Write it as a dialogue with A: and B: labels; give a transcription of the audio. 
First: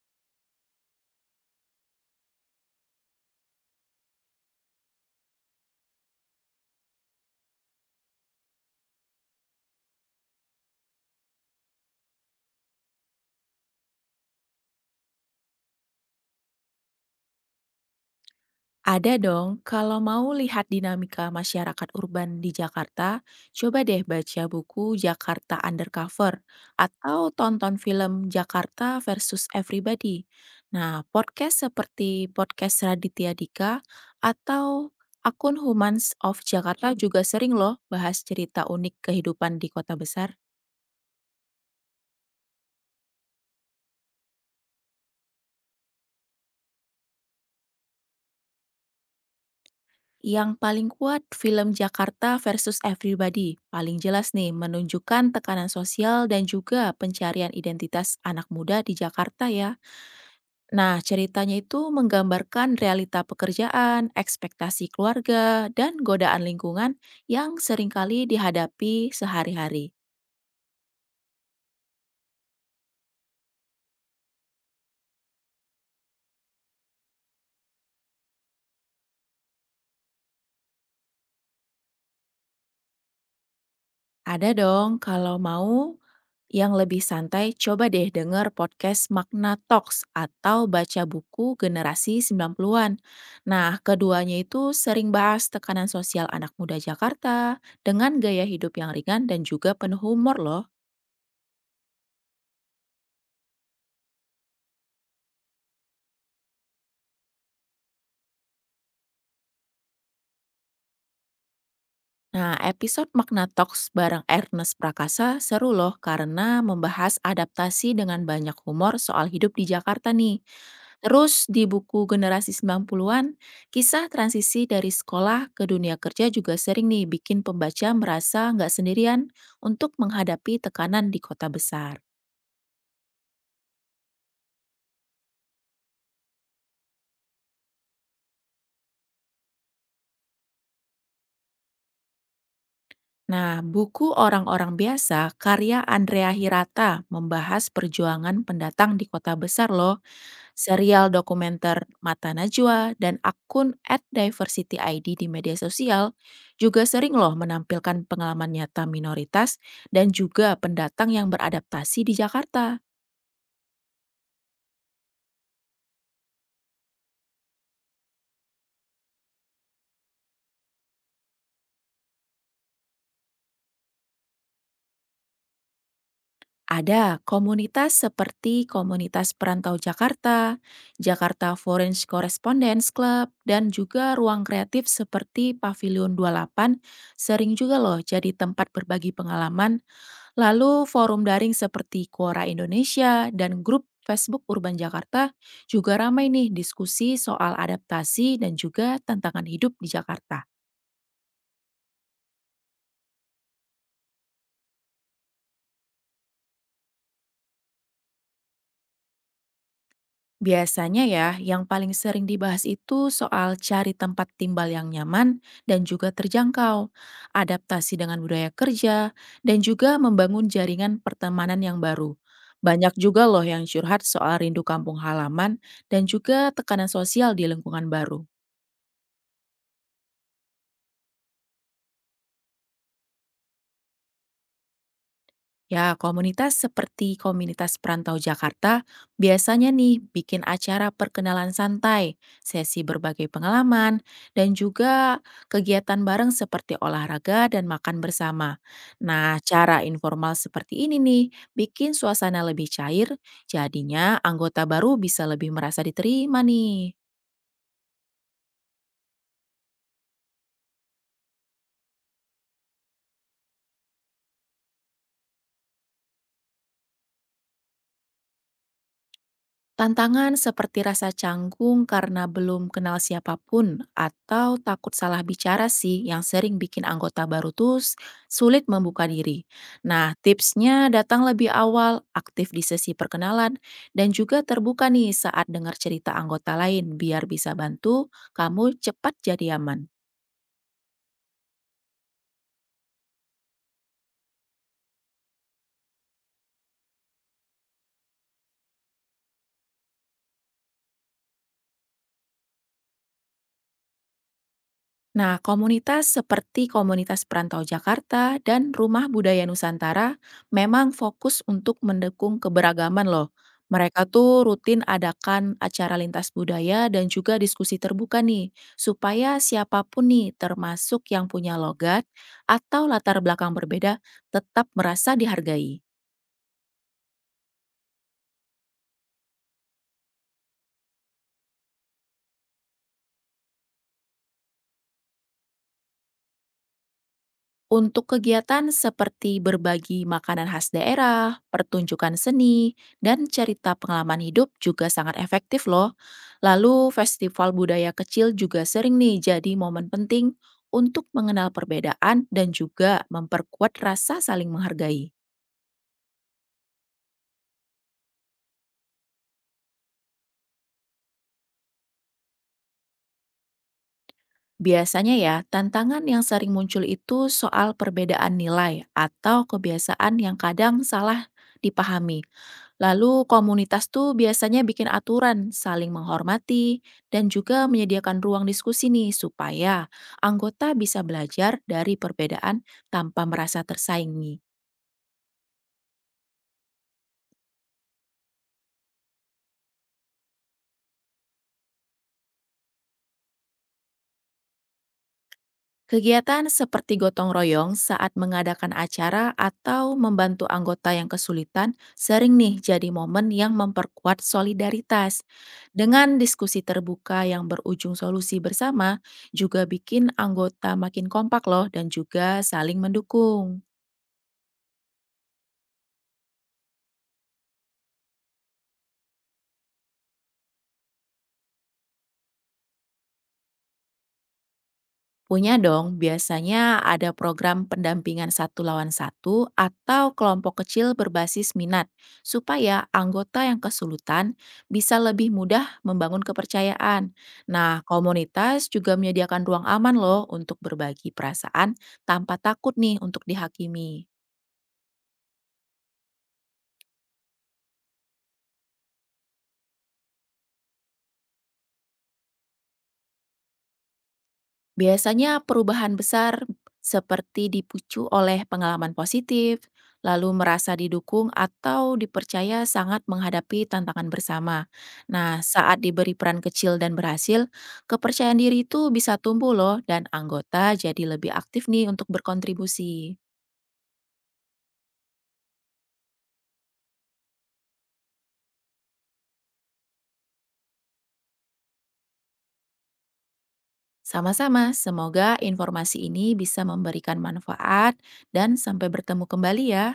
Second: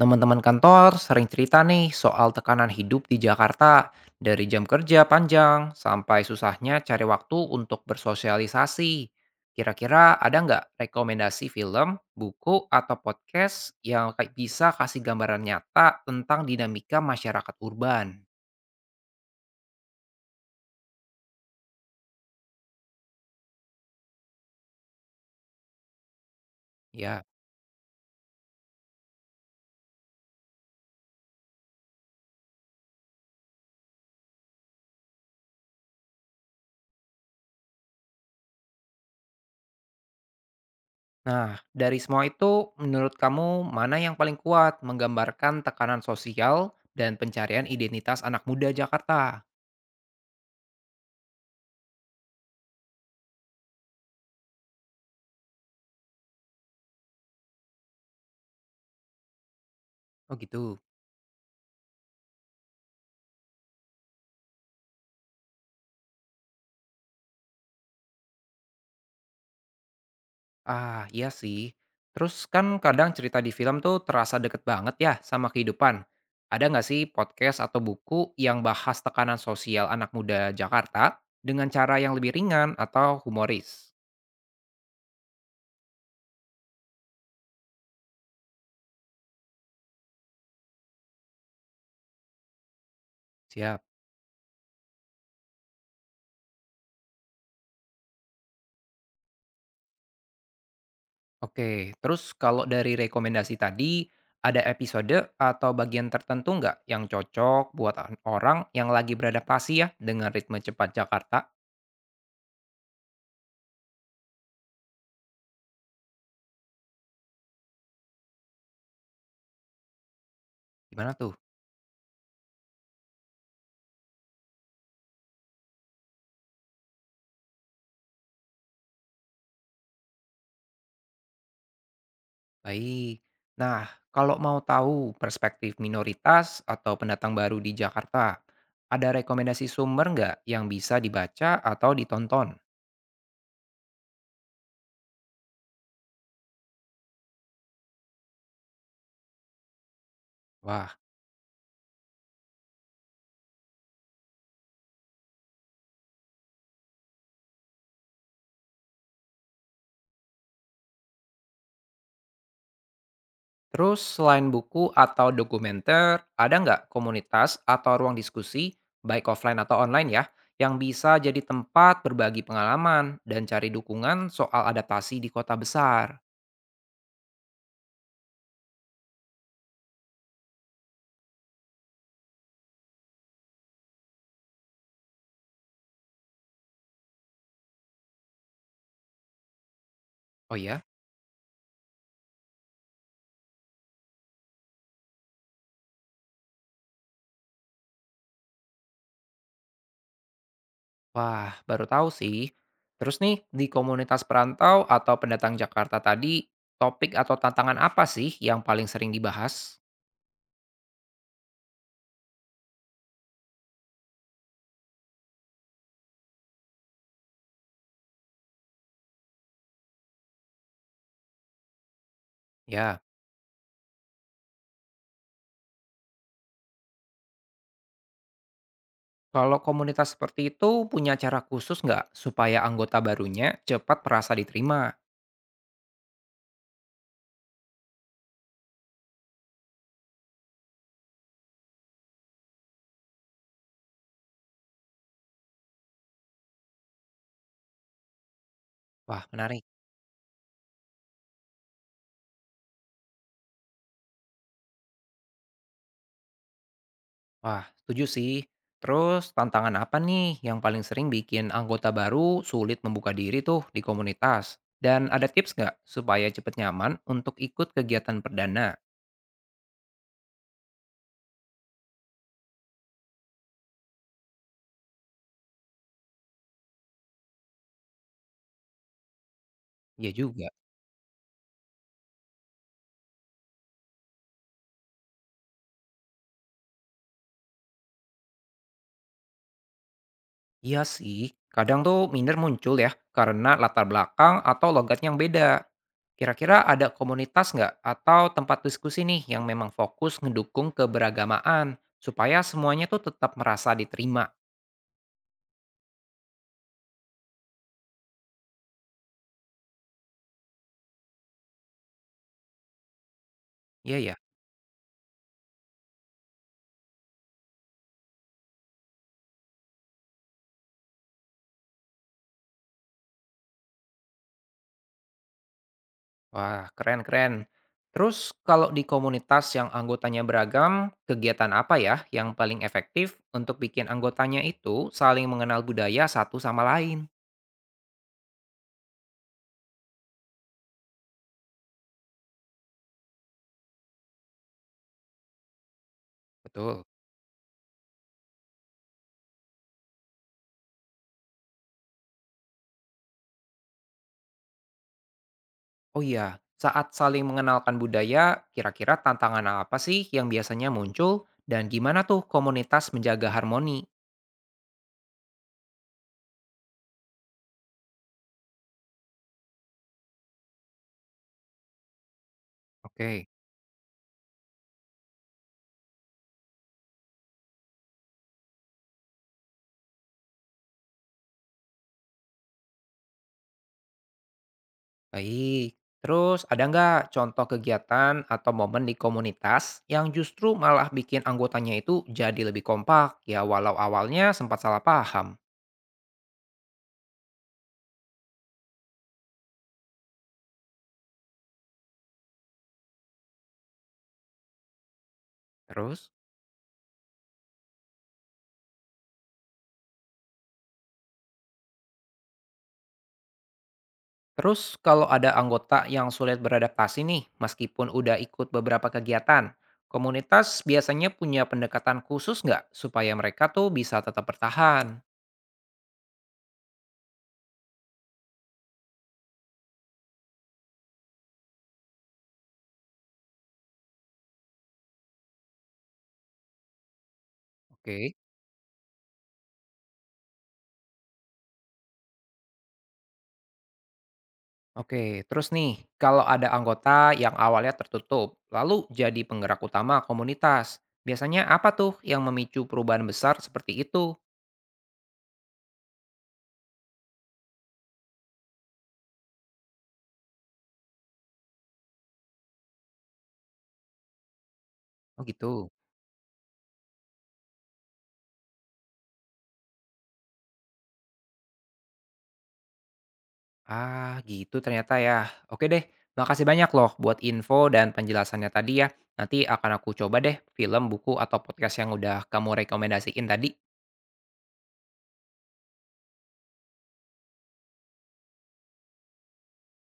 A: Teman-teman kantor sering cerita nih soal tekanan hidup di Jakarta, dari jam kerja panjang sampai susahnya cari waktu untuk bersosialisasi. Kira-kira ada nggak rekomendasi film, buku, atau podcast yang kayak bisa kasih gambaran nyata tentang dinamika masyarakat urban?
B: Ada dong. Kalau mau lihat dinamika masyarakat urban di Jakarta, coba deh baca buku Jakarta Undercover atau
A: Ya.
B: tonton film Jakarta versus Everybody. Nah, podcast seperti podcast Raditya Dika atau akun Humans of Jakarta juga sering loh bahas cerita unik kehidupan di kota besar.
A: Nah, dari semua itu, menurut kamu mana yang paling kuat menggambarkan tekanan sosial dan pencarian identitas anak muda Jakarta?
B: Yang paling kuat film Jakarta versus Everybody. Paling jelas nih menunjukkan tekanan sosial dan juga pencarian identitas anak muda di Jakarta ya.
A: Oh gitu.
B: Nah, ceritanya itu menggambarkan realita pekerjaan, ekspektasi keluarga, dan godaan lingkungan yang seringkali dihadapi sehari-hari.
A: Ah, iya sih. Terus kan kadang cerita di film tuh terasa deket banget ya sama kehidupan. Ada nggak sih podcast atau buku yang bahas tekanan sosial anak muda Jakarta dengan cara yang lebih ringan atau humoris?
B: Ada dong, kalau mau yang lebih santai, coba deh denger podcast Makna Talks atau baca buku Generasi 90-an. Nah,
A: Siap.
B: keduanya itu sering bahas tekanan sosial anak muda Jakarta dengan gaya hidup yang ringan dan juga penuh humor loh.
A: Oke, terus kalau dari rekomendasi tadi, ada episode atau bagian tertentu nggak yang cocok buat orang yang lagi beradaptasi ya dengan ritme cepat Jakarta?
B: Nah, episode Magna Talks bareng Ernest Prakasa seru loh karena membahas adaptasi dengan banyak humor soal hidup di Jakarta nih.
A: Gimana tuh?
B: Terus di buku Generasi 90-an, kisah transisi dari sekolah ke dunia kerja juga sering nih bikin pembaca merasa nggak sendirian untuk menghadapi tekanan di kota besar.
A: Baik. Nah, kalau mau tahu perspektif minoritas atau pendatang baru di Jakarta, ada rekomendasi sumber nggak yang bisa dibaca atau ditonton?
B: Nah, buku Orang-orang Biasa karya Andrea Hirata membahas perjuangan pendatang di kota besar loh,
A: Wah,
B: serial dokumenter Mata Najwa, dan akun @diversityid di media sosial juga sering loh menampilkan pengalaman nyata minoritas dan juga pendatang yang beradaptasi di Jakarta.
A: terus selain buku atau dokumenter, ada nggak komunitas atau ruang diskusi, baik offline atau online ya, yang bisa jadi tempat berbagi pengalaman dan cari dukungan soal adaptasi di kota besar?
B: Ada komunitas seperti Komunitas Perantau Jakarta, Jakarta Foreign Correspondence Club, dan juga ruang kreatif seperti Pavilion 28 sering juga loh jadi tempat berbagi pengalaman.
A: Oh ya?
B: Lalu forum daring seperti Quora Indonesia dan grup Facebook Urban Jakarta juga ramai nih diskusi soal adaptasi dan juga tantangan hidup di Jakarta.
A: Wah, baru tahu sih. Terus nih, di komunitas perantau atau pendatang Jakarta tadi, topik atau tantangan apa sih yang paling sering dibahas?
B: Biasanya ya, yang paling sering dibahas itu soal cari tempat timbal yang nyaman dan juga terjangkau, adaptasi dengan budaya kerja, dan juga membangun jaringan pertemanan yang baru. Banyak
A: Ya,
B: juga loh yang curhat soal rindu kampung halaman dan juga tekanan sosial di lingkungan baru.
A: kalau komunitas seperti itu punya cara khusus nggak supaya anggota barunya cepat merasa diterima?
B: Ya, komunitas seperti Komunitas Perantau Jakarta biasanya nih bikin acara perkenalan santai, sesi berbagai pengalaman, dan juga kegiatan bareng seperti olahraga dan makan bersama.
A: Wah,
B: Nah,
A: menarik.
B: cara informal seperti ini nih bikin suasana lebih cair, jadinya anggota baru bisa lebih merasa diterima nih.
A: Wah, setuju sih. Terus tantangan apa nih yang paling sering bikin anggota baru sulit membuka diri tuh di komunitas? Dan ada tips nggak supaya cepat nyaman untuk ikut kegiatan perdana?
B: Tantangan seperti rasa canggung karena belum kenal siapapun atau takut salah bicara sih yang sering bikin anggota baru tuh sulit membuka diri.
A: Ya
B: Nah,
A: juga.
B: tipsnya datang lebih awal, aktif di sesi perkenalan, dan juga terbuka nih saat dengar cerita anggota lain biar bisa bantu kamu cepat jadi aman.
A: Iya sih, kadang tuh minder muncul ya karena latar belakang atau logat yang beda. Kira-kira ada komunitas nggak atau tempat diskusi nih yang memang fokus ngedukung keberagamaan supaya semuanya tuh tetap merasa diterima.
B: Nah, komunitas seperti Komunitas Perantau Jakarta dan Rumah Budaya Nusantara memang fokus untuk mendukung keberagaman loh.
A: Iya
B: Mereka
A: ya.
B: tuh rutin adakan acara lintas budaya dan juga diskusi terbuka nih, supaya siapapun nih, termasuk yang punya logat atau latar belakang berbeda, tetap merasa dihargai.
A: Wah, keren-keren. Terus kalau di komunitas yang anggotanya beragam, kegiatan apa ya yang paling efektif untuk bikin anggotanya itu saling mengenal budaya satu sama lain?
B: Untuk kegiatan seperti berbagi makanan khas daerah, pertunjukan seni, dan cerita pengalaman hidup juga sangat efektif loh.
A: Betul.
B: Lalu festival budaya kecil juga sering nih jadi momen penting untuk mengenal perbedaan dan juga memperkuat rasa saling menghargai.
A: Oh iya, saat saling mengenalkan budaya, kira-kira tantangan apa sih yang biasanya muncul dan gimana tuh komunitas menjaga harmoni?
B: Biasanya ya, tantangan yang sering muncul itu soal perbedaan nilai atau kebiasaan yang kadang salah dipahami.
A: Oke.
B: Lalu komunitas tuh biasanya bikin aturan, saling menghormati, dan juga menyediakan ruang diskusi nih supaya anggota bisa belajar dari perbedaan tanpa merasa tersaingi.
A: Baik, terus ada nggak contoh kegiatan atau momen di komunitas yang justru malah bikin anggotanya itu jadi lebih kompak ya walau awalnya sempat salah paham?
B: Kegiatan seperti gotong royong saat mengadakan acara atau membantu anggota yang kesulitan sering nih jadi momen yang memperkuat solidaritas. Dengan
A: Terus?
B: diskusi terbuka yang berujung solusi bersama, juga bikin anggota makin kompak loh dan juga saling mendukung.
A: Terus kalau ada anggota yang sulit beradaptasi nih, meskipun udah ikut beberapa kegiatan, komunitas biasanya punya pendekatan khusus nggak supaya mereka tuh bisa tetap bertahan?
B: Punya dong, biasanya ada program pendampingan satu lawan satu atau kelompok kecil berbasis minat, supaya anggota yang kesulitan bisa lebih mudah membangun kepercayaan. Nah,
A: Oke.
B: komunitas juga menyediakan ruang aman loh untuk berbagi perasaan tanpa takut nih untuk dihakimi.
A: Oke, terus nih, kalau ada anggota yang awalnya tertutup, lalu jadi penggerak utama komunitas, biasanya apa tuh yang memicu perubahan besar seperti itu?
B: Biasanya perubahan besar seperti dipicu oleh pengalaman positif, lalu merasa didukung atau dipercaya sangat menghadapi tantangan bersama.
A: Oh
B: Nah,
A: gitu.
B: saat diberi peran kecil dan berhasil, kepercayaan diri itu bisa tumbuh loh dan anggota jadi lebih aktif nih untuk berkontribusi.
A: Ah, gitu ternyata ya. Oke deh, makasih banyak loh buat info dan penjelasannya tadi ya. Nanti akan aku coba deh film, buku, atau podcast yang udah kamu rekomendasiin tadi.
B: Sama-sama, semoga informasi ini bisa memberikan manfaat dan sampai bertemu kembali ya.